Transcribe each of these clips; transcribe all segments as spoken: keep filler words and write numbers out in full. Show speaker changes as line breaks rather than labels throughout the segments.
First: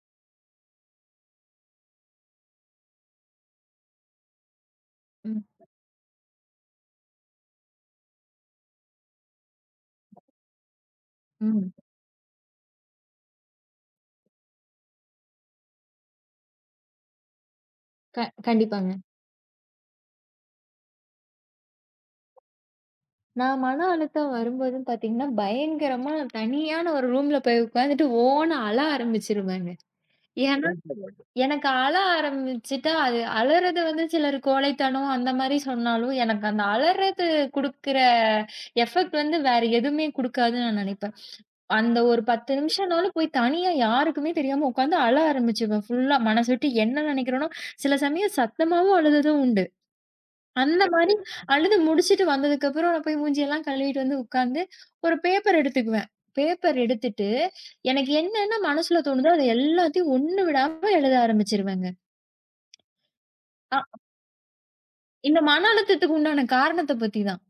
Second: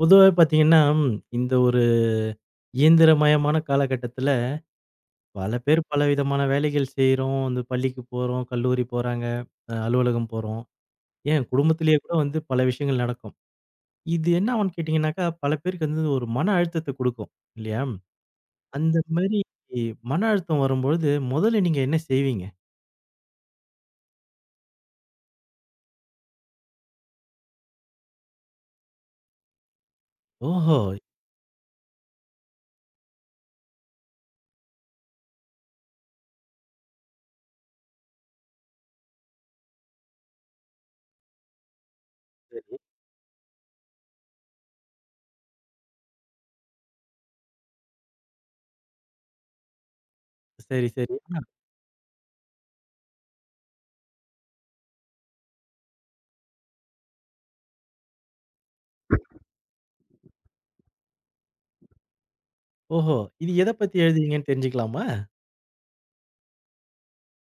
பொதுவாவே பார்த்தீங்கன்னா, இந்த ஒரு இயந்திரமயமான காலகட்டத்தில,
ம்,
பல பேர் பலவிதமான வேலைகள் செய்றோம். வந்து பள்ளிக்கு போறோம், கல்லூரி போறாங்க, அ அலுவலகம் போறோம். ஏன்
ம்.
குடும்பத்திலேயே கூட வந்து பல விஷயங்கள் நடக்கும். இது என்ன ஆகும்னு கேட்டீங்கன்னாக்கா, பல பேருக்கு வந்து ஒரு மன அழுத்தத்த குடுக்கும். இல்லையா?
க கண்டிப்பாங்க.
அந்த மாரி மன அழுத்தம் வரும்பொழுது, முதல்ல நீங்க என்ன செய்வீங்க?
நான் மன அழுத்தம் வரும்போதுன்னு பார்த்தீங்கன்னா, பயங்கரமா தனியான ஒரு ரூம்ல போய் உட்காந்துட்டு ஓன்னு அழ ஆரம்பிச்சுருவேங்க. ஏன்னா,
ஓஹோ!
ம். எனக்கு அழ ஆரம்பிச்சுட்டா, அது அழறது வந்து சிலர் கோழைத்தனம் அந்த மாரி சொன்னாலும், எனக்கு அந்த அழறது குடுக்குற எஃபெக்ட் வந்து வேற எதுவுமே குடுக்காதுன்னு நான் நெனைப்பேன். அந்த ஒரு பத்து
சரி,
நிமிஷம்னாலும் போய் தனியா யாருக்குமே தெரியாம உட்காந்து அழ ஆரம்பிச்சுருவேன். ஃபுல்லா மனசு விட்டு என்ன நெனைக்கிறேனோ, சில சமயம் சத்தமாவும் அழுததும் உண்டு. அந்த
சரி, சரி.
மாரி
ஆ.
அழுது முடிச்சுட்டு வந்ததுக்கப்புறம் நான் போய் மூஞ்சியெல்லாம் கழுவிட்டு வந்து உட்கார்ந்து, ஒரு பேப்பர் எடுத்துக்குவேன். பேப்பர் எடுத்துட்டு, எனக்கு என்னென்ன மனசுல தோணுதோ அது எல்லாத்தையும் ஒண்ணு விடாம எழுத ஆரம்பிச்சுருவேங்க.
ஓஹோ! இது எத
அ
பத்தி எழுதுவீங்கன்னு தெரிஞ்சுக்கலாமா?
இந்த மன அழுத்தத்துக்கு உண்டான காரணத்த பத்தி தான்.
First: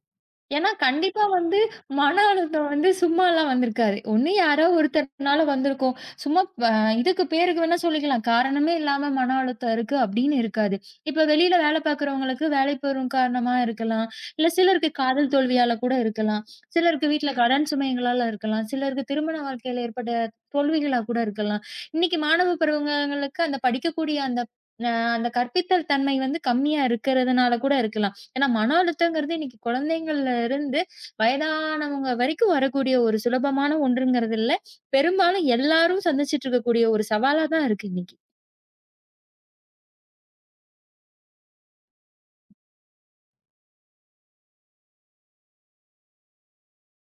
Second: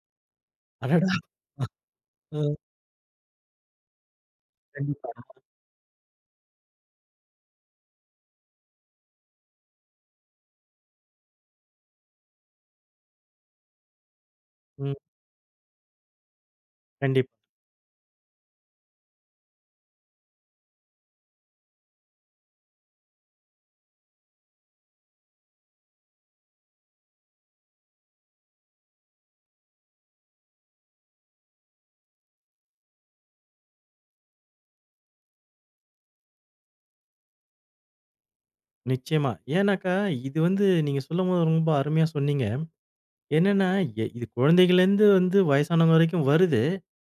ஏன்னா,
அடடா!
கண்டிப்பா வந்து மன
ம்.
அழுத்தம் வந்து சும்மாலாம் வந்திருக்காது. ஒண்ணு யாரோ
கண்டிப்பா.
ஒருத்தர்னால வந்திருக்கும். சும்மா ப இதுக்கு பேருக்கு வேணா சொல்லிக்கலாம். காரணமே இல்லாம மன அழுத்தம் இருக்கு அப்படின்னு இருக்காது. இப்ப வெளியில வேலை பார்க்கிறவங்களுக்கு வேலை பளு காரணமா இருக்கலாம். இல்ல சிலருக்கு
ம்.
காதல் தோல்வியால கூட இருக்கலாம். சிலருக்கு
கண்டிப்பா.
வீட்ல கடன் சுமைகளால இருக்கலாம். சிலருக்கு திருமண வாழ்க்கையில ஏற்பட்ட தோல்விகளா கூட இருக்கலாம். இன்னைக்கு மாணவ பருவங்களுக்கு அந்த படிக்கக்கூடிய அந்த அ அந்த கற்பித்தல் தன்மை வந்து கம்மியா இருக்கிறதுனால கூட இருக்கலாம். ஏன்னா, மன அழுத்தங்கிறது இன்னைக்கு குழந்தைங்கள்ல இருந்து வயதானவங்க வரைக்கும் வரக்கூடிய ஒரு சுலபமான ஒன்றுங்கிறது இல்ல. பெரும்பாலும் எல்லாரும் சந்திச்சுட்டு இருக்கக்கூடிய ஒரு சவாலா தான் இருக்கு இன்னைக்கு.
நிச்சயமா. ஏன்னாக்கா, இது வந்து நீங்க சொல்லும்போது ரொம்ப அருமையா சொன்னீங்க. என்னன்னா, எ இது குழந்தைகள்லேருந்து வந்து வயசானவங்க வரைக்கும் வருது.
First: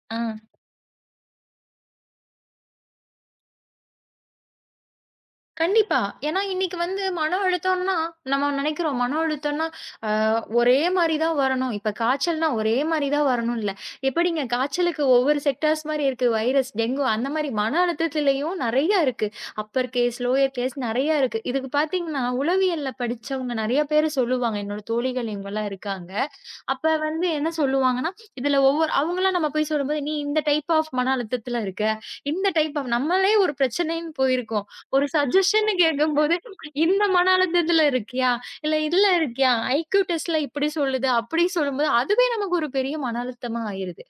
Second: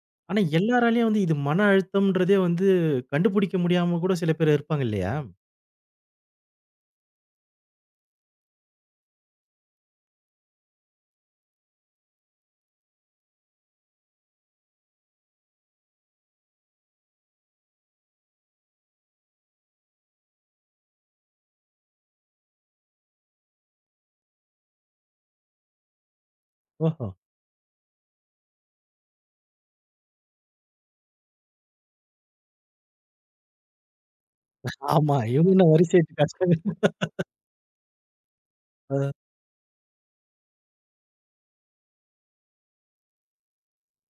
ஆ.
ஆனா, எல்லாராலயும் வந்து இது மன அழுத்தம்ன்றதே வந்து கண்டுபிடிக்க முடியாம கூட சில பேர் இருப்பாங்க இல்லையா?
கண்டிப்பா. ஏன்னா இன்னைக்கு வந்து மன அழுத்தம்னா, நம்ம நெனைக்கிறோம் மன அழுத்தம்னா, அ ஒரே மாரி தான் வரணும். இப்ப காய்ச்சல்னா ஒரே மாரி தான் வரணும் இல்ல. எப்படிங்க காய்ச்சலுக்கு ஒவ்வொரு செக்டார்ஸ் மாரி இருக்கு. வைரஸ், டெங்கு அந்த மாரி மன அழுத்தத்திலயும் நெறைய இருக்கு. அப்பர் கேஸ், லோயர் கேஸ் நெறைய இருக்கு. இதுக்கு பார்த்தீங்கன்னா, உளவியல்ல படிச்சவங்க நெறைய பேரு சொல்லுவாங்க. என்னோட தோழிகள் இவங்கலாம் இருக்காங்க. அப்ப
ஓஹோ!
வந்து என்ன சொல்லுவாங்கன்னா, இதுல ஒவ்வொரு அவங்கலாம் நம்ம போய் சொல்லும்போது, "நீ இந்த டைப் ஆஃப் மன அழுத்தத்துல இருக்க. இந்த டைப் ஆஃப்" நம்மளே ஒரு பிரச்சனைன்னு போயிருக்கோம். ஒரு
ஆமா. இவங்க என்ன
சஜஷன்னு
வரிசை எட்டு
கேட்கும்போது,
கஷ்டம்.
"இந்த மன அழுத்தத்துல இருக்கியா? இல்ல இதுல
அ.
இருக்கியா? ஐக்யூ டெஸ்ட்ல இப்படி சொல்லுது." அப்படி சொல்லும்போது, அதுவே நமக்கு ஒரு பெரிய மன அழுத்தமா ஆயிருது.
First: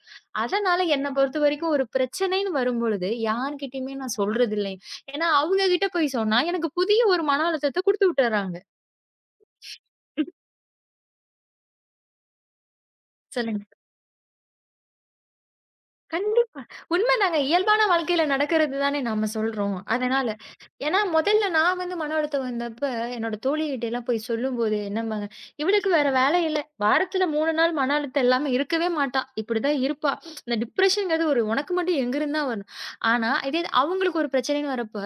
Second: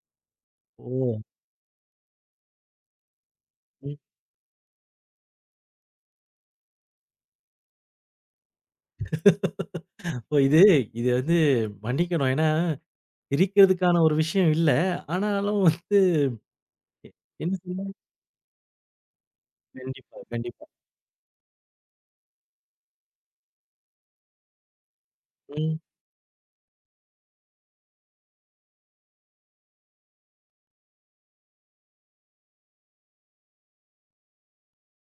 அதனால என்ன
ஓ!
பொறுத்த வரைக்கும் ஒரு பிரச்சனைன்னு வரும்பொழுது, யார்கிட்டயுமே
ம்.
நான் சொல்றது இல்லைங்க. ஏன்னா, அவங்க கிட்ட போய் சொன்னா, எனக்கு புதிய ஒரு மன அழுத்தத்த குடுத்து விட்டுர்றாங்க.
அப்போ இது இது வந்து மன்னிக்கணும். ஏன்னா,
சொல்லுங்க. கண்டிப்பா.
சிரிக்கிறதுக்கான ஒரு விஷயம் இல்ல. ஆனாலும் வந்து
உண்மைதாங்க.
என்ன
இயல்பான
சொல்ல
வாழ்க்கையில நடக்கிறது தானே நாம சொல்றோம்.
கண்டிப்பா,
அதனால.
கண்டிப்பா.
ஏன்னா முதல்ல நான் வந்து மன அழுத்தம் வந்தப்ப, என்னோட தோழிகிட்டலாம் போய் சொல்லும்போது என்னம்பாங்க,
ம்,
"இவளுக்கு வேற வேலை இல்ல. வாரத்துல மூணு நாள் மன அழுத்தம் இல்லாம இருக்கவே மாட்டா. இப்படிதான் இருப்பா. இந்த டிப்ரஷன்ங்கிறது ஒரு உனக்கு மட்டும் எங்கிருந்து தான் வரும்?" ஆனா, இதே இது அவங்களுக்கு ஒரு பிரச்சனைன்னு வரப்ப,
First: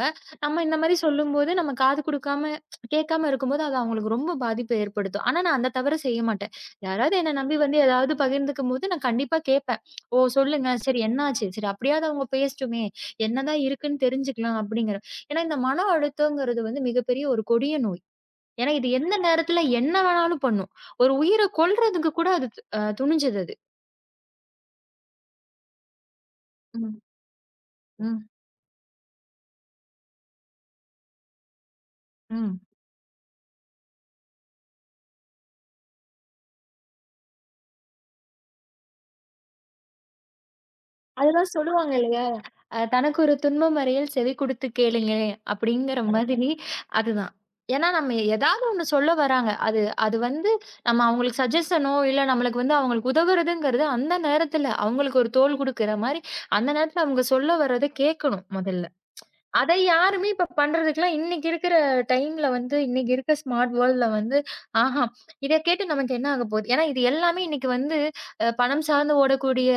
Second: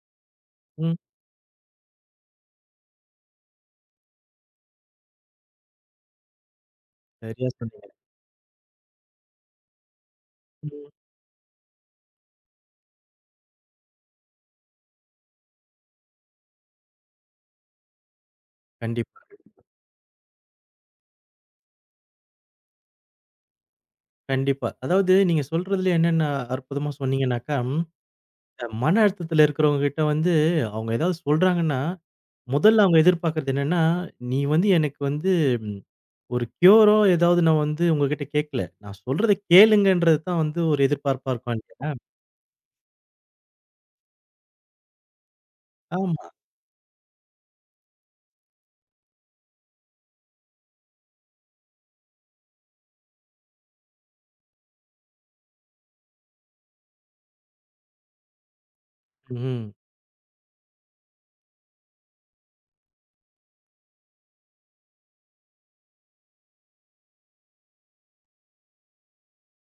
நம்ம இந்த
ம்.
மாரி சொல்லும்போது, நம்ம காது குடுக்காம, கேட்காம இருக்கும்போது, அது அவங்களுக்கு ரொம்ப பாதிப்ப ஏற்படுத்தும். ஆனா, நான் அந்த தவற செய்ய மாட்டேன். யாராவது என்ன
சரியா
நம்பி வந்து
சொன்னீங்க.
ஏதாவது பகிர்ந்துக்கும்போது, நான் கண்டிப்பா கேட்பேன். ஓ! சொல்லுங்க.
ம்.
சரி என்னாச்சு? சரி அப்படியாவது அவங்க பேசட்டுமே! என்னதான் இருக்குன்னு தெரிஞ்சுக்கலாம் அப்படிங்கிற ஏன்னா இந்த மன அழுத்தங்கிறது வந்து மிகப்பெரிய ஒரு கொடிய நோய். ஏன்னா இது எந்த
கண்டிப்பா.
நேரத்துல என்ன வேணாலும் பண்ணும். ஒரு உயிர கொல்றதுக்கு கூட அது அ துணிஞ்சது அது.
கண்டிப்பா. அதாவது நீங்க சொல்றதுல என்னென்ன அற்புதமா
ம்,
சொன்னீங்கன்னாக்கா,
ம்,
அ மன அழுத்தத்தில இருக்கிறவங்க கிட்ட வந்து அவங்க ஏதாவது சொல்றாங்கன்னா,
ம்.
முதல்ல அவங்க எதிர்பார்க்கிறது என்னன்னா, "நீ வந்து எனக்கு வந்து ம் ஒரு க்யூரோ ஏதாவது நான் வந்து உங்ககிட்ட கேட்கல. நான் சொல்றத கேளுங்கன்றது தான் வந்து ஒரு எதிர்பார்ப்பா
அதுதான்
இருக்கும்." இல்லையா?
சொல்லுவாங்க இல்லையா? அ "தனக்கு ஒரு துன்பம் வரையில் செவி கொடுத்து கேளுங்களேன்" அப்படிங்கிற
ஆமா.
மாதிரி அதுதான். ஏன்னா நம்ம ஏதாவது ஒண்ணு சொல்ல வராங்க. அது அது வந்து நம்ம அவங்களுக்கு சஜஷனோ, இல்ல நம்மளுக்கு வந்து அவங்களுக்கு உதவுறதுங்கிறது அந்த நேரத்துல அவங்களுக்கு ஒரு தோள் குடுக்குற மாரி, அந்த நேரத்துல அவங்க சொல்ல வர்றத கேட்கணும் முதல்ல.
ம்.
அத யாருமே இப்ப பண்றதுக்குலாம் இன்னைக்கு இருக்கிற டைம்ல வந்து, இன்னைக்கு இருக்க ஸ்மார்ட் வேர்ல்டுல வந்து ஆஹாம். இத கேட்டு நமக்கு என்ன ஆகப் போகுது? ஏன்னா இது எல்லாமே இன்னைக்கு வந்து அ பணம் சார்ந்து ஓடக்கூடிய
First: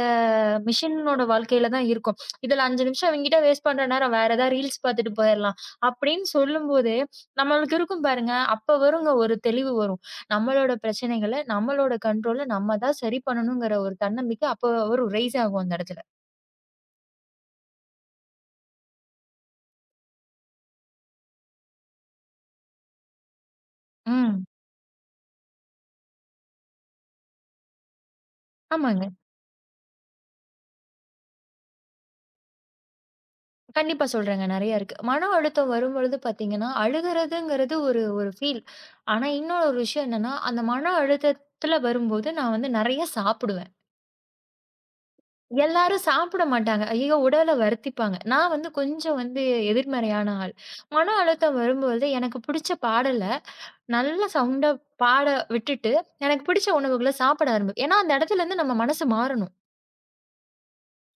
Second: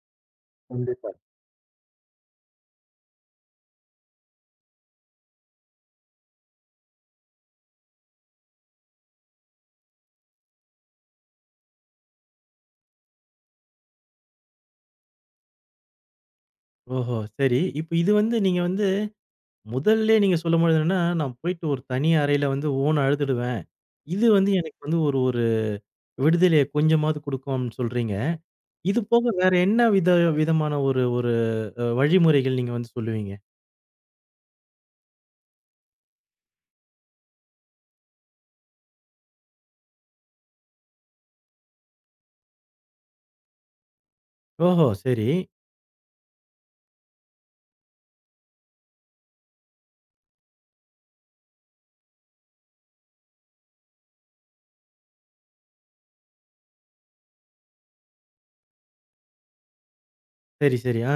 கண்டிப்பா.
மிஷினோட வாழ்க்கையில தான் இருக்கும். இதுல அஞ்சு நிமிஷம் அவன்கிட்ட வேஸ்ட் பண்ற நேரம் வேற ஏதாவது ரீல்ஸ் பாத்துட்டு போயிரலாம் அப்படின்னு சொல்லும்போது, நம்மளுக்கு இருக்கும் பாருங்க. அப்ப வருங்க ஒரு தெளிவு வரும். நம்மளோட பிரச்சனைகள, நம்மளோட கண்ட்ரோல்ல நம்ம தான் சரி பண்ணணும்ங்கிற ஒரு தன்னம்பிக்கை அப்ப வரும். ரைஸ் ஆகும் அந்த இடத்துல.
ஓஹோ! சரி. இப்ப இது வந்து நீங்க வந்து முதல்லயே நீங்க சொல்லும்பொழுது என்னன்னா, "நான் போயிட்டு ஒரு தனி அறையில வந்து ஓன்னு அழுதுடுவேன். இது
ம்.
வந்து எனக்கு வந்து ஒரு ஒரு விடுதலைய கொஞ்சமாவது குடுக்கும்." அப்படின்னு சொல்றீங்க. இது
ஆமாங்க.
போக வேற என்ன வித விதமான ஒரு ஒரு அ வழிமுறைகள் நீங்க வந்து சொல்லுவீங்க?
கண்டிப்பா சொல்றேங்க. நெறைய இருக்கு. மன அழுத்தம் வரும்பொழுது பார்த்தீங்கன்னா, அழுகுறதுங்கிறது ஒரு ஒரு ஃபீல். ஆனா, இன்னொரு ஒரு விஷயம் என்னன்னா, அந்த மன அழுத்தத்துல வரும்போது நான் வந்து நெறைய சாப்பிடுவேன்.
ஓஹோ! சரி.
எல்லாரும் சாப்பிட மாட்டாங்க. ஐயோ! உடல வருத்திப்பாங்க. நான் வந்து கொஞ்சம் வந்து எதிர்மறையான ஆள். மன அழுத்தம் வரும்பொழுது எனக்கு பிடிச்ச பாடல நல்ல சவுண்டா பாட விட்டுட்டு, எனக்கு பிடிச்ச உணவுகள சாப்பிட ஆரம்பி ஏன்னா அந்த இடத்துலருந்து நம்ம மனசு மாறணும்.
சரி, சரி. ஆ.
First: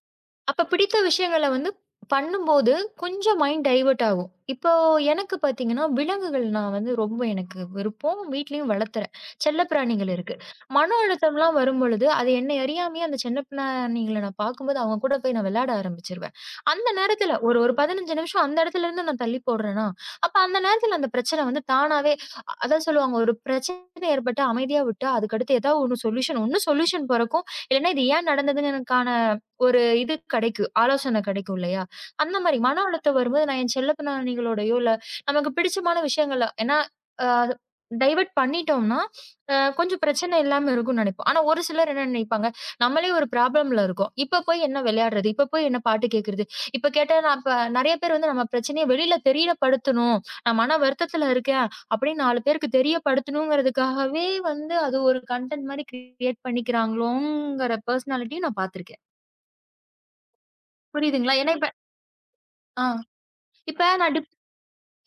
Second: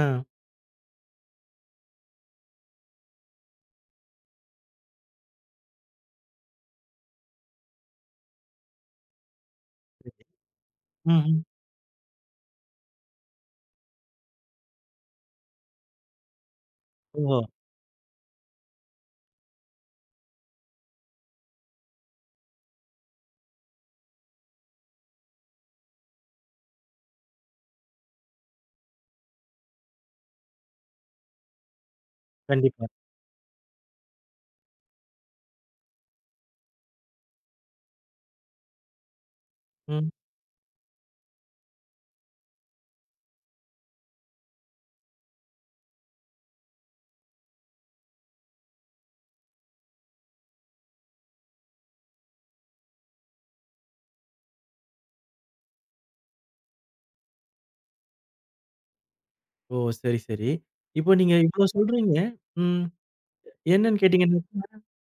அப்ப பிடித்த விஷயங்கள வந்து பண்ணும்போது, கொஞ்சம் மைண்ட் டைவர்ட் ஆகும். இப்போ எனக்கு பார்த்தீங்கன்னா, விலங்குகள்னா வந்து ரொம்ப எனக்கு விருப்பம். வீட்லயும் வளர்த்துறேன். செல்லப்பிராணிகள்
சரி.
இருக்கு. மன
ம்ஹ்ம்.
அழுத்தம்லாம் வரும்பொழுது, அது என்னை அறியாமயே அந்த செல்லப்பிராணிகள நான் பார்க்கும்போது, அவங்க கூட போய் நான் விளையாட ஆரம்பிச்சுருவேன். அந்த நேரத்தில
ஓஹோ!
ஒரு ஒரு பதினஞ்சு நிமிஷம் அந்த இடத்துலருந்து நான் தள்ளி போடுறேனா, அப்ப அந்த நேரத்தில அந்த பிரச்சனை வந்து தானாவே அ- அதான் சொல்லுவாங்க, ஒரு பிரச்சனை ஏற்பட்டா அமைதியா விட்டா, அதுக்கடுத்து ஏதாவது ஒண்ணு சொல்யூஷன் ஒண்ணு சொல்யூஷன் பொறக்கும். இல்லன்னா இது ஏன் நடந்ததுன்னு எனக்கான ஒரு இது கிடைக்கும். ஆலோசனை கிடைக்கும் இல்லையா? அந்த மாரி மன
கண்டிப்பா.
அழுத்தம் வரும்போது நான் என் செல்ல பிராணிகளோடயோ, இல்ல நமக்கு பிடிச்சமான விஷயங்கள ஏன்னா அ டைவர்ட் பண்ணிட்டோம்னா, அ கொஞ்சம்
ம்.
பிரச்சனை இல்லாம இருக்கும்னு நெனைப்போம். ஆனா ஒரு சிலர் என்ன நெனைப்பாங்க, நம்மளே ஒரு ப்ராப்ளம்ல இருக்கோம். இப்ப போய் என்ன விளையாடுறது? இப்ப போய் என்ன பாட்டு கேட்கறது? இப்ப கேட்டா நான் இப்ப நெறைய பேர் வந்து நம்ம பிரச்சனைய வெளியில தெரியப்படுத்தணும். நான் மன வருத்தத்துல இருக்கேன் அப்படின்னு நாலு பேருக்கு தெரியப்படுத்தணுங்கிறதுக்காகவே வந்து அது ஒரு கன்டென்ட் மாரி கிரியேட் பண்ணிக்கிறாங்களோங்கிற பர்சனாலிட்டியும் நான் பார்த்துருக்கேன்.
ஓ! சரி, சரி. இப்போ நீங்க
புரியுதுங்களா? ஏன்னா
இவ்ளோ
இப்ப
சொல்றீங்க. ம்.
ஆ இப்ப
என்னன்னு
நான்
கேட்டீங்கன்னா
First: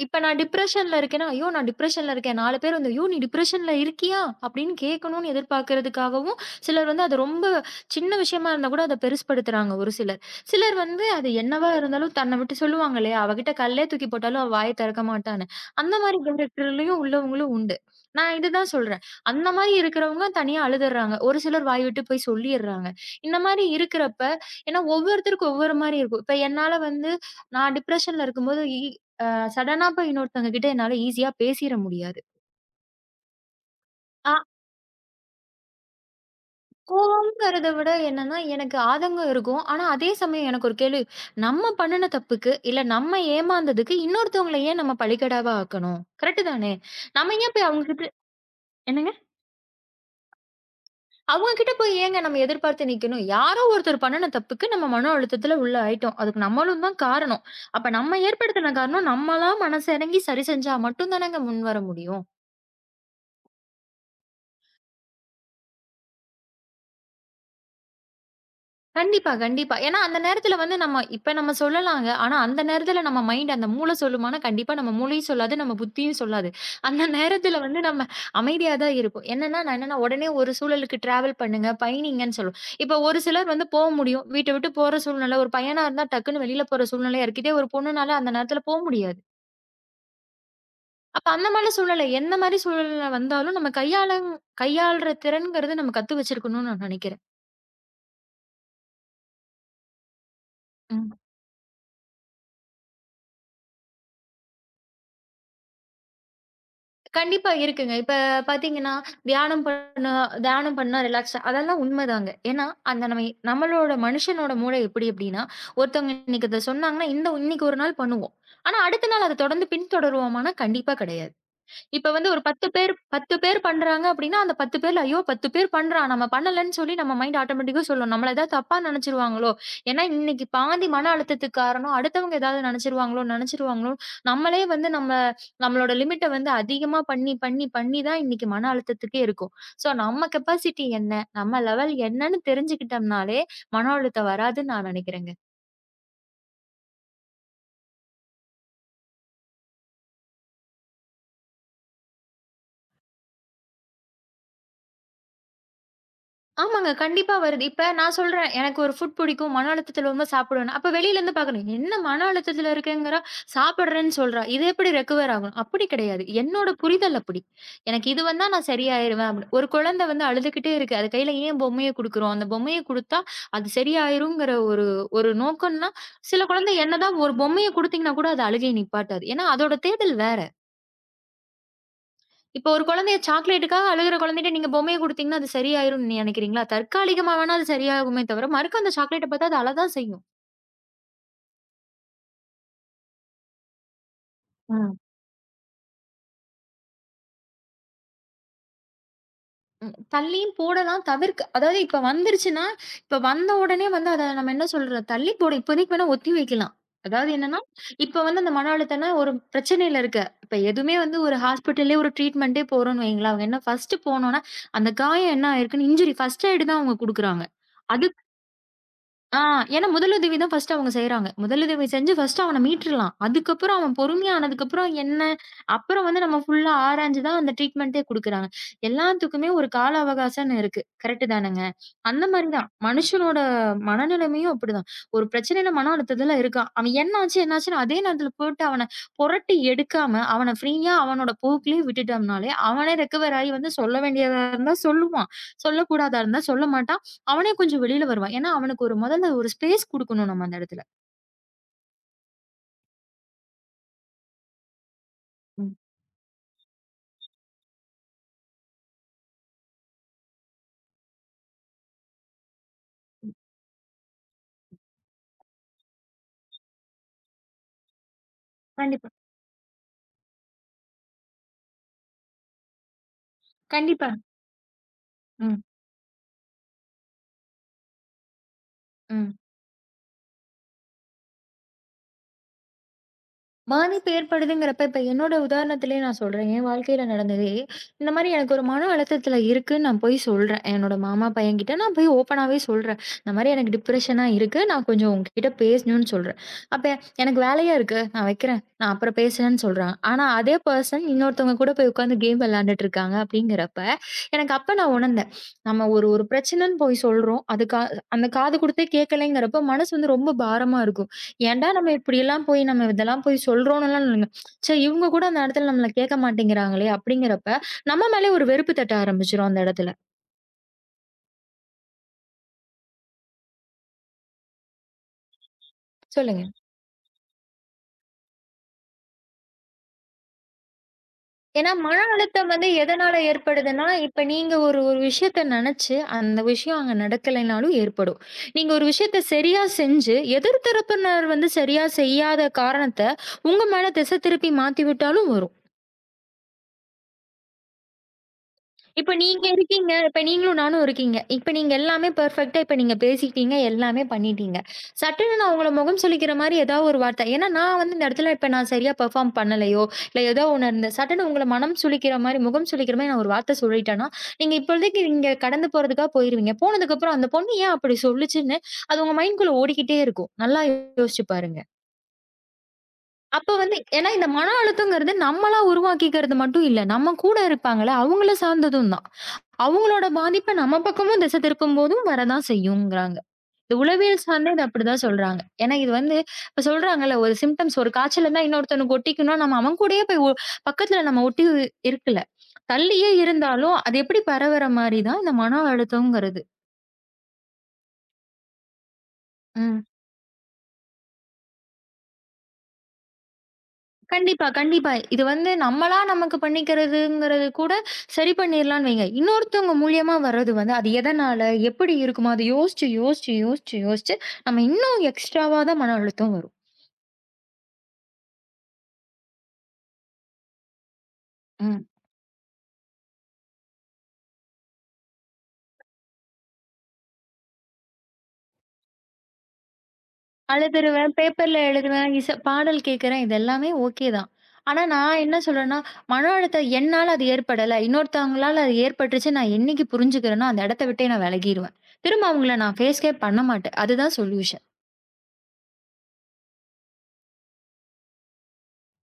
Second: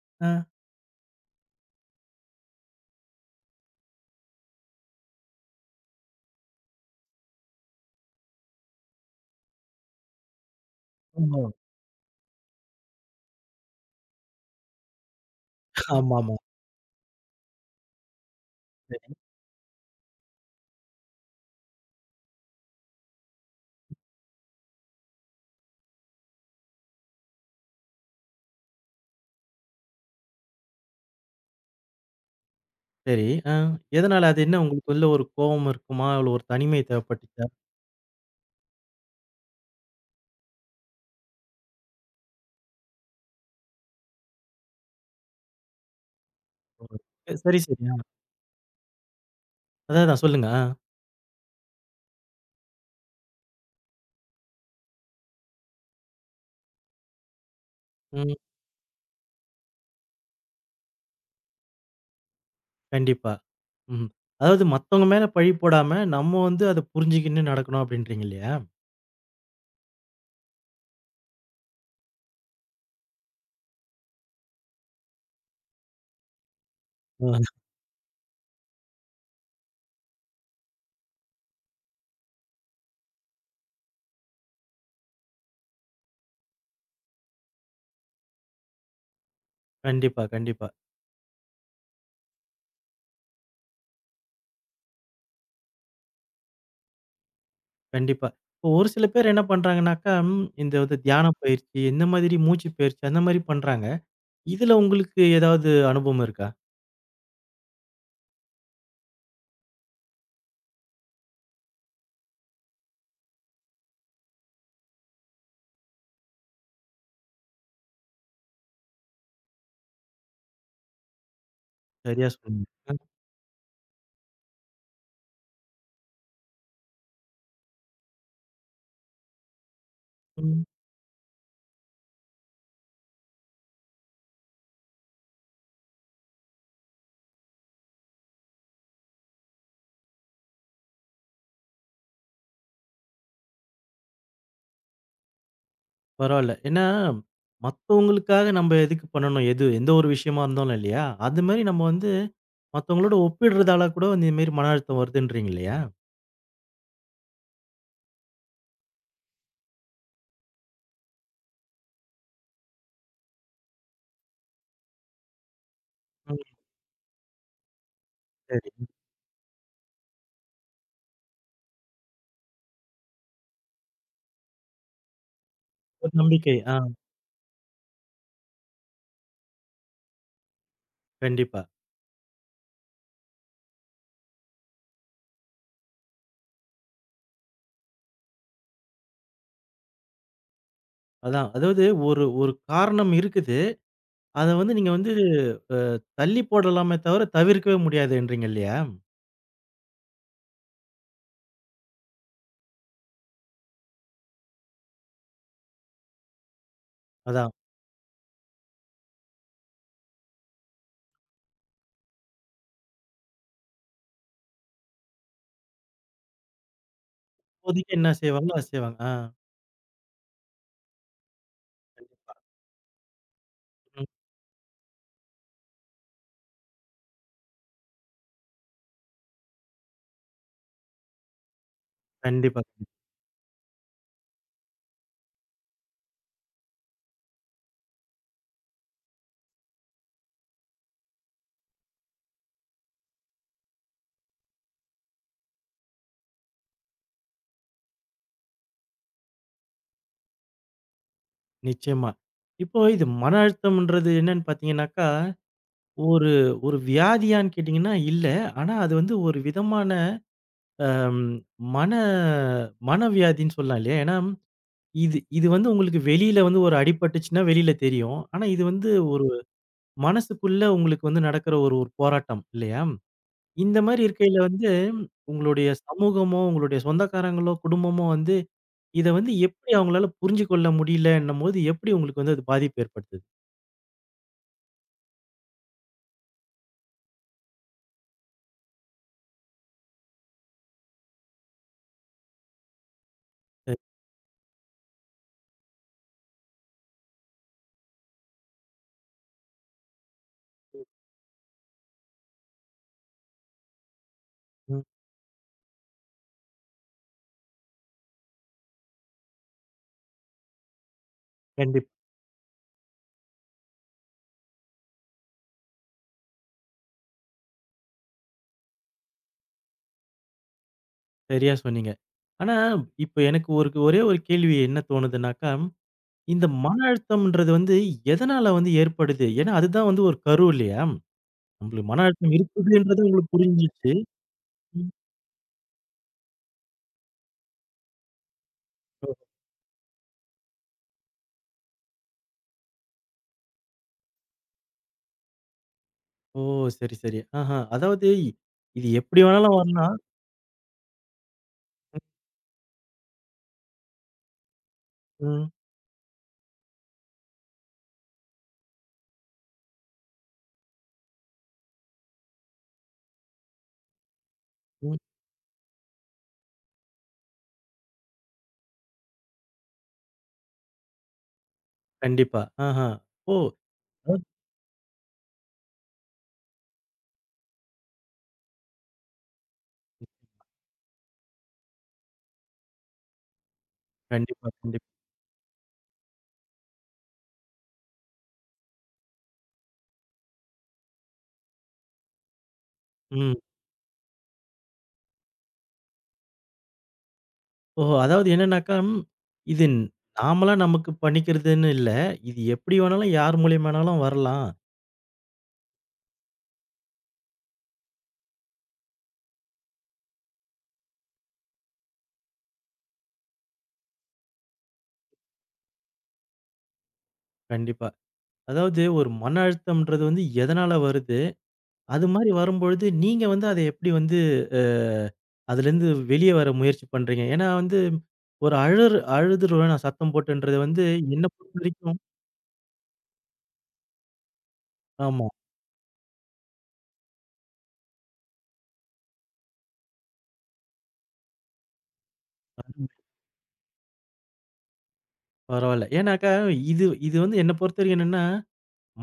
இப்ப
ஆ.
நான் டிப்ரஷன்ல இருக்கேன்னா, "ஐயோ! நான் டிப்ரஷன்ல இருக்கேன்." நாலு பேர் வந்து, "ஐயோ! நீ டிப்ரஷன்ல இருக்கியா?" அப்படின்னு கேட்கணும்னு எதிர்பார்க்கறதுக்காகவும், சிலர் வந்து அது ரொம்ப சின்ன விஷயமா இருந்தா கூட அத பெருசுபடுத்துறாங்க ஒரு சிலர். சிலர் வந்து அது
ஓஹோ!
என்னவா இருந்தாலும் தன்ன விட்டு சொல்லுவாங்க இல்லையா? "அவகிட்ட கல்லே தூக்கி போட்டாலும் அவ வாய திறக்க மாட்டான்னு." அந்த மாரி
ஆமாமா.
கேரக்டர்லயும் உள்ளவங்களும் உண்டு. நான் இதுதான் சொல்றேன்.
சரி,
அந்த மாரி இருக்கிறவங்க தனியா அழுதுர்றாங்க. ஒரு சிலர் வாய் விட்டு போய் சொல்லிர்றாங்க. இந்த மாரி இருக்கிறப்ப ஏன்னா ஒவ்வொருத்தருக்கும் ஒவ்வொரு மாரி இருக்கும். இப்ப என்னால வந்து நான் டிப்ரஷன்ல இருக்கும்போது இ சடனா போய் இன்னொருத்தவங்க கிட்ட என்னால ஈஸியா பேசிற முடியாது.
சரி. ஆ. எதனால
அ
அது என்ன உங்களுக்குள்ள ஒரு கோவம் இருக்குமா? இல்ல ஒரு தனிமை தேவைப்பட்டுச்சா?
கோவம்ங்கிறத விட என்னன்னா, எனக்கு ஆதங்கம் இருக்கும். ஆனா, அதே சமயம் எனக்கு ஒரு கேள்வி, நம்ம பண்ணுன தப்புக்கு, இல்ல நம்ம ஏமாந்ததுக்கு இன்னொருத்தவங்கள ஏன் நம்ம பலிகடாவா ஆக்கணும்? கரெக்ட் தானே?
ஒரு
நம்ம ஏன்
சரி,
போய்
சரி.
அவங்க
ஆ.
கிட்ட என்னங்க?
அதான், அதான். சொல்லுங்க. ஆ.
அவங்க கிட்ட போய் ஏங்க நம்ம எதிர்பார்த்து நிக்கணும்? யாரோ ஒருத்தர் பண்ணுன தப்புக்கு நம்ம மன அழுத்தத்துல உள்ள ஆயிட்டோம். அதுக்கு நம்மளும் தான் காரணம். அப்ப நம்ம
ம்.
ஏற்படுத்தின காரணம் நம்மளா மனசு இறங்கி சரி செஞ்சா மட்டும் தானங்க முன்வர முடியும்.
கண்டிப்பா. ம். அதாவது மத்தவங்க மேல பழி போடாம, நம்ம வந்து அத புரிஞ்சுக்கின்னு நடக்கணும் அப்படின்றீங்க இல்லையா?
கண்டிப்பா, கண்டிப்பா. ஏன்னா அந்த நேரத்துல வந்து நம்ம இப்ப நம்ம சொல்லலாங்க. ஆனா அந்த நேரத்துல நம்ம மைண்ட் அந்த மூளை சொல்லுமான்னா, கண்டிப்பா நம்ம மூளையும் சொல்லாது, நம்ம புத்தியும் சொல்லாது. அந்த
ஆ.
நேரத்துல வந்து நம்ம அமைதியா தான் இருப்போம். என்னன்னா, நான் என்னன்னா உடனே ஒரு சூழலுக்கு டிராவல் பண்ணுங்க, பயணிங்கன்னு சொல்லுவோம். இப்ப ஒரு சிலர் வந்து போ முடியும். வீட்ட விட்டு போற சூழ்நிலை, ஒரு பையனா இருந்தா டக்குன்னு வெளியில போற சூழ்நிலையா இருக்கு. இதே ஒரு பொண்ணுனால அந்த நேரத்துல போ முடியாது.
கண்டிப்பா, கண்டிப்பா,
அப்ப அந்த மாரி சூழ்நிலை, எந்த மாரி சூழ்நிலை வந்தாலும் நம்ம கையாள கையாள்ற திறன்ங்கிறது நம்ம கத்து வச்சிருக்கணும்னு நான் நினைக்கிறேன்.
கண்டிப்பா. இப்போ ஒரு சில பேர் என்ன பண்றாங்கன்னாக்கா, ம் இந்த வந்து
ம்.
தியான பயிற்சி, இந்த மாதிரி மூச்சு பயிற்சி அந்த மாரி பண்றாங்க. இதுல உங்களுக்கு ஏதாவது அனுபவம் இருக்கா?
கண்டிப்பா இருக்குங்க. இப்ப பார்த்தீங்கன்னா, தியானம் பண்ணா தியானம் பண்ணா ரிலாக்ஸா அதெல்லாம் உண்மைதாங்க. ஏன்னா, அந்த நம்ம நம்மளோட மனுஷனோட மூளை எப்படி அப்டின்னா, ஒருத்தவங்க இன்னைக்கு இத சொன்னாங்கன்னா, இந்த இன்னைக்கு ஒரு நாள் பண்ணுவோம். ஆனா, அடுத்த நாள் அத தொடர்ந்து பின்தொடருவோமான்னா, கண்டிப்பா கிடையாது. இப்ப
சரியா
வந்து ஒரு பத்து
சொன்னீங்க.
பேர்
அ,
பத்து பேர் பண்றாங்க அப்படின்னா, அந்த பத்து பேர்ல, ஐயோ! பத்து பேர் பண்றான். நம்ம பண்ணலன்னு சொல்லி நம்ம மைண்ட் ஆட்டோமேட்டிக்கா சொல்லும். நம்மள ஏதாவது தப்பா நெனச்சுருவாங்களோ? ஏன்னா, இன்னைக்கு
ம்.
பாதி மன அழுத்தத்துக்கு காரணம் அடுத்தவங்க ஏதாவது நெனச்சுருவாங்களோ நெனச்சுருவாங்களோ? நம்மளே வந்து நம்ம நம்மளோட லிமிட்ட வந்து அதிகமா பண்ணி, பண்ணி, பண்ணி தான் இன்னைக்கு மன அழுத்தத்துக்கே இருக்கோம். ஸோ, நம்ம கெப்பாசிட்டி என்ன? நம்ம லெவல் என்னன்னு தெரிஞ்சுக்கிட்டோம்னாலே, மன அழுத்தம் வராதுன்னு நான் நெனைக்கிறேங்க.
பரவால்ல. ஏன்னா, மத்தவங்களுக்காக நம்ம எதுக்கு பண்ணணும்? எது எந்த ஒரு விஷயமா இருந்தாலும் இல்லையா? அது மாரி நம்ம வந்து மத்தவங்களோட ஒப்பிடுறதால கூட வந்து இந்த மாரி மன அழுத்தம் வருதுன்றீங்க இல்லையா?
ஆமாங்க. கண்டிப்பா வருது. இப்ப நான் சொல்றேன், எனக்கு ஒரு ஃபுட் பிடிக்கும். மன அழுத்தத்துல ரொம்ப சாப்பிடுவேன்னு. அப்ப வெளியிலருந்து பார்க்குறேன். என்ன மன அழுத்தத்துல இருக்கேங்கிறா? சாப்பிடுறேன்னு சொல்றா. இது எப்படி ரெக்கவர் ஆகும்? அப்படி கிடையாது.
ம்.
என்னோட புரிதல் அப்படி. எனக்கு இது வந்தா நான்
சரி.
சரியாயிருவேன் அப்படி. ஒரு குழந்தை வந்து அழுதுகிட்டே இருக்கு. அது கையில ஏன் பொம்மைய குடுக்குறோம்? அந்த பொம்மைய குடுத்தா அது சரியாயிருங்கிற ஒரு ஒரு நோக்கம்னா,
ஒரு
சில
நம்பிக்கை.
குழந்தை
ஆ.
என்னதான் ஒரு பொம்மைய குடுத்தீங்கன்னா கூட அது அழுகைய நிப்பாட்டாது. ஏன்னா அதோட தேடல் வேற.
கண்டிப்பா.
இப்ப ஒரு குழந்தைய சாக்லேட்டுக்காக அழுகுற குழந்தைட்ட நீங்க பொம்மைய குடுத்தீங்கன்னா, அது சரியாயிரும்னு நெனைக்கிறீங்களா? தற்காலிகமா வேணா அது சரியாகுமே தவிர, மறுக்க அந்த சாக்லேட்ட பாத்தா அது அழதான் செய்யும்.
அதான். அதாவது ஒரு ஒரு காரணம் இருக்குது. அத வந்து நீங்க
ம்.
வந்து அ தள்ளி போடலாமே தவிர, தவிர்க்கவே முடியாதுன்றீங்க இல்லையா?
ம். தள்ளியும் போடலாம் தவிர்க்க அதாவது இப்ப வந்துருச்சுன்னா, இப்ப வந்த உடனே வந்து அத நம்ம என்ன சொல்றது? தள்ளி போட இப்போதைக்கு வேணா ஒத்தி வைக்கலாம். அதாவது
அதான்
என்னன்னா, இப்ப வந்து அந்த மன அழுத்தம்னா ஒரு பிரச்சனையில இருக்க. இப்ப எதுவுமே வந்து ஒரு ஹாஸ்பிட்டல்லயே ஒரு ட்ரீட்மெண்ட்டே போறோம்ன்னு வையுங்களேன், அவங்க என்ன ஃபர்ஸ்ட்டு போனோம்னா, அந்த காயம் என்ன ஆயிருக்குன்னு இன்ஜுரி ஃபர்ஸ்ட் எய்டு தான் அவங்க குடுக்குறாங்க.
அப்போதைக்கு
அது
என்ன செய்வாங்களோ, அத செய்வாங்க. ஆ.
ஆ. ஏன்னா முதலுதவி தான் ஃபர்ஸ்ட்டு அவங்க செய்றாங்க. முதலுதவி செஞ்சு ஃபர்ஸ்ட்டு அவன மீட்டுறலாம். அதுக்கப்புறம் அவன்
ம்.
பொறுமையா ஆனதுக்கப்புறம் என்ன, அப்புறம் வந்து நம்ம ஃபுல்லா ஆராய்ஞ்சு தான் அந்த ட்ரீட்மெண்ட்டே குடுக்குறாங்க. எல்லாத்துக்குமே ஒரு கால அவகாசம்ன்னு இருக்கு. கரெக்ட்டு தானங்க? அந்த மாரி
கண்டிப்பா.
தான். மனுஷனோட மனநிலைமையும் அப்படிதான். ஒரு பிரச்சனையில மன அழுத்தத்துல இருக்கான். அவன் என்னாச்சு, என்னாச்சுன்னு அதே நேரத்துல போட்டு அவன புரட்டி எடுக்காம, அவன ஃப்ரீயா அவனோட போக்குலயே விட்டுட்டோம்னாலே, அவனே ரெக்கவர் ஆயி வந்து சொல்ல வேண்டியதா இருந்தா சொல்லுவான். சொல்லக்கூடாதா இருந்தா சொல்ல மாட்டான். அவனே கொஞ்சம் வெளியில வருவான். ஏன்னா, அவனுக்கு ஒரு முதல்ல ஒரு ஸ்பேஸ் குடுக்கணும் நம்ம அந்த இடத்துல.
நிச்சயமா. இப்போ இது மன அழுத்தம்ன்றது என்னன்னு பார்த்தீங்கன்னாக்கா,
ம்.
ஒரு ஒரு வியாதியான்னு கேட்டீங்கன்னா இல்ல. ஆனா அது வந்து ஒரு விதமான அம் மன மனவியாதின்னு சொல்லலாம் இல்லையா? ஏன்னா, இது இது வந்து உங்களுக்கு வெளியில வந்து ஒரு அடிபட்டுச்சுன்னா வெளியில தெரியும். ஆனா இது வந்து
கண்டிப்பா,
ஒரு மனசுக்குள்ள உங்களுக்கு வந்து நடக்கிற ஒரு ஒரு போராட்டம் இல்லையா? இந்த மாரி
கண்டிப்பா.
இருக்கையில வந்து,
ம்.
உங்களுடைய சமூகமோ, உங்களுடைய சொந்தக்காரங்களோ, குடும்பமோ வந்து, இத வந்து
ம்.
எப்படி அவங்களால புரிஞ்சு கொள்ள முடியலன்னும்போது, எப்படி உங்களுக்கு வந்து அது பாதிப்பு ஏற்படுத்துது?
பாதிப்பு ஏற்படுதுங்கிறப்ப, இப்ப என்னோட உதாரணத்திலேயே நான் சொல்றேன். என் வாழ்க்கையில நடந்ததே, இந்த மாரி எனக்கு ஒரு மன அழுத்தத்தில இருக்குன்னு நான் போய் சொல்றேன். என்னோட மாமா பையன்கிட்ட நான் போய் ஓப்பனாவே சொல்றேன். இந்த மாரி எனக்கு
சரி.
டிப்ரஷனா இருக்கு. நான் கொஞ்சம் உங்ககிட்ட பேசணும்னு சொல்றேன். அப்ப எனக்கு வேலையா இருக்கு. நான் வைக்கிறேன். நான் அப்புறம் பேசுறேன்னு சொல்றாங்க. ஆனா அதே பெர்சன் இன்னொருத்தவங்க கூட போய் உட்கார்ந்து கேம் விளையாண்டுட்டு இருக்காங்க அப்படிங்கிறப்ப, எனக்கு அப்ப
ம்.
நான் உணர்ந்தேன். நம்ம ஒரு ஒரு பிரச்சனைன்னு போய் சொல்றோம். அது கா அந்த காது குடுத்தே கேட்கலைங்கிறப்ப, மனசு வந்து ரொம்ப பாரமா இருக்கும். ஏன்டா
கண்டிப்பா.
நம்ம இப்படியெல்லாம் போய் நம்ம இதெல்லாம் போய் சொல்றோம்ன்னுலாம் இல்லைங்க. ச்சே! இவுங்க கூட அந்த இடத்துல நம்மள கேட்க மாட்டேங்கிறாங்களே! அப்படிங்கிறப்ப, நம்ம மேலயே ஒரு வெறுப்பு தட்ட ஆரம்பிச்சுரும் அந்த இடத்துல.
சரியா சொன்னீங்க. ஆனா, இப்ப எனக்கு ஒரு ஒரே ஒரு கேள்வி என்ன தோணுதுன்னாக்கா,
சொல்லுங்க.
இந்த மன அழுத்தம்ன்றது வந்து எதனால வந்து ஏற்படுது? ஏன்னா, அதுதான் வந்து ஒரு கரு இல்லையா?
ஏன்னா,
நம்மளுக்கு
மன
மன அழுத்தம்
அழுத்தம் வந்து
இருக்குதுன்றது
எதனால
உங்களுக்கு
ஏற்படுதுன்னா,
புரிஞ்சிருச்சு.
இப்ப நீங்க ஒரு
ம்.
ஒரு விஷயத்த நெனச்சு, அந்த விஷயம் அங்க நடக்கலைனாலும் ஏற்படும். நீங்க ஒரு விஷயத்த சரியா செஞ்சு, எதிர் தரப்பினர் வந்து சரியா செய்யாத காரணத்த, உங்க மேல திசை திருப்பி மாத்தி விட்டாலும் வரும்.
ஓ! சரி, சரி. ஆஹா. அதாவது இது
இப்ப
எப்படி
நீங்க
வேணாலும்
இருக்கீங்க.
வரலாம்.
இப்ப நீங்களும் நானும் இருக்கீங்க. இப்ப நீங்க எல்லாமே பெர்ஃபெக்ட்டா இப்ப நீங்க பேசிட்டீங்க. எல்லாமே பண்ணிட்டீங்க. சட்டுன்னு
ம்.
நான் உங்கள முகம் சுளிக்கிற மாரி ஏதாவது ஒரு வார்த்தை. ஏன்னா நான் வந்து இந்த இடத்துல இப்ப நான் சரியா பெர்ஃபார்ம் பண்ணலையோ, இல்ல ஏதோ ஒண்ணு இருந்த சட்டுன்னு உங்கள மனம் சுளிக்கிற மாரி, முகம் சுளிக்கிற மாரி நான் ஒரு வார்த்தை சொல்லிட்டேன்னா, நீங்க
ம்.
இப்பொழுதைக்கு இங்க கடந்து போறதுக்காக போயிருவீங்க. போனதுக்கப்புறம் அந்த பொண்ணு ஏன் அப்படி சொல்லுச்சுன்னு, அது உங்க மைண்ட்குள்ள ஓடிக்கிட்டே இருக்கும். நல்லா யோசிச்சு பாருங்க.
கண்டிப்பா. ஆஹா. ஓ!
அப்ப வந்து ஏன்னா
அதாவது
இந்த மன அழுத்தங்கிறது நம்மளா உருவாக்கிக்கிறது மட்டும் இல்ல. நம்ம கூட இருப்பாங்கல்ல, அவங்கள சார்ந்ததும் தான். அவங்களோட பாதிப்ப நம்ம பக்கமும் திசை திருப்பும்போதும் வரதான் செய்யுங்கிறாங்க. இந்த உளவியல்
கண்டிப்பா,
சார்ந்து இது
கண்டிப்பா.
அப்படிதான் சொல்றாங்க. ஏன்னா இது வந்து இப்ப சொல்றாங்கல்ல, ஒரு சிம்ப்டம்ஸ் ஒரு காய்ச்சல் இருந்தா இன்னொருத்தனுக்கு ஒட்டிக்கும்னா, நம்ம அவன் கூடயே போய் ஒ பக்கத்துல நம்ம ஒட்டி இருக்கல. தள்ளியே
ம்.
இருந்தாலும், அது எப்படி பரவுற மாரி தான் இந்த மன அழுத்தம்ங்கிறது.
ஓ! அதாவது என்னன்னாக்கா, ம், இது
ம்.
நாமளா நமக்கு பண்ணிக்கிறதுன்னு இல்ல. இது எப்படி வேணாலும் யார் மூலியமானாலும் வரலாம்.
கண்டிப்பா, கண்டிப்பா. இது வந்து நம்மளா நமக்கு பண்ணிக்கிறதுங்கிறது கூட சரி பண்ணிரலாம்ன்னு வைங்க. இன்னொருத்தவங்க மூலியமா வர்றது வந்து அது எதனால, எப்படி இருக்குமோ, அத யோசிச்சு, யோசிச்சு, யோசிச்சு, யோசிச்சு நம்ம இன்னும் எக்ஸ்ட்ராவா தான் மன அழுத்தம் வரும்.
கண்டிப்பா. அதாவது ஒரு மன அழுத்தம்ன்றது வந்து எதனால வருது?
ம்.
அது மாரி வரும்பொழுது நீங்க வந்து அத எப்படி வந்து அ அதுலேருந்து வெளிய வர முயற்சி பண்றீங்க? ஏன்னா வந்து ஒரு அழுற அழுதுருவேன் நான் சத்தம் போட்டுன்றது வந்து
அழுதுருவேன்,
என்ன
பேப்பர்ல
பொறுத்தவரைக்கும்
எழுதுவேன், இச பாடல் கேட்கிறேன். இது எல்லாமே ஓகே தான். ஆனா நான்
ஆமா.
என்ன சொல்றேன்னா, மன அழுத்தம் என்னால அது ஏற்படல. இன்னொருத்தவங்களால அது ஏற்பட்டுருச்சு. நான் என்னைக்கு புரிஞ்சுக்கிறேனோ, அந்த இடத்த விட்டே நான் விலகிருவேன். திரும்ப அவங்கள நான் ஃபேஸே பண்ண மாட்டேன். அதுதான் சொல்யூஷன்.
பரவால்ல. ஏன்னாக்கா இது இது வந்து என்ன பொறுத்தவரைக்கும் என்னன்னா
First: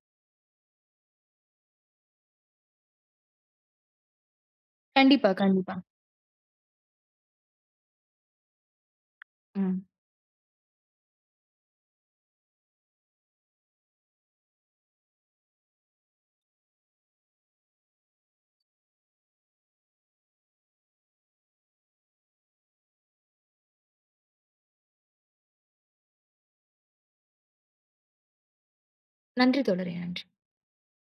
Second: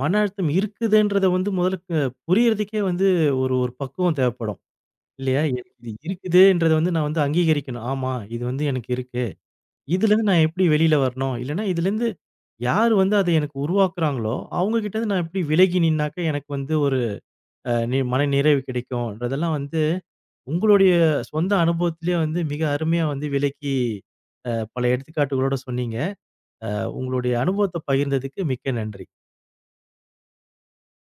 மன அழுத்தம் இருக்குதுன்றத வந்து முதல்ல க புரியறதுக்கே வந்து ஒரு ஒரு பக்குவம் தேவைப்படும்.
கண்டிப்பா,
இல்லையா? எனக்கு
கண்டிப்பா.
இது இருக்குதுன்றத வந்து நான் வந்து அங்கீகரிக்கணும். ஆமா, இது வந்து எனக்கு இருக்கு.
ம்.
இதுலருந்து நான் எப்படி வெளியில வரணும்? இல்லன்னா இதுலருந்து யார் வந்து அத எனக்கு உருவாக்குறாங்களோ, அவங்க கிட்டருந்து நான் எப்படி விலகி நின்னாக்க எனக்கு வந்து ஒரு அ நி மன நிறைவு கிடைக்கும்ன்றதெல்லாம் வந்து உங்களுடைய சொந்த அனுபவத்திலேயே வந்து மிக அருமையா வந்து விளக்கி அ பல எடுத்துக்காட்டுகளோட சொன்னீங்க. உங்களுடைய அனுபவத்த பகிர்ந்ததுக்கு மிக்க நன்றி.
நன்றி தோழரே! நன்றி.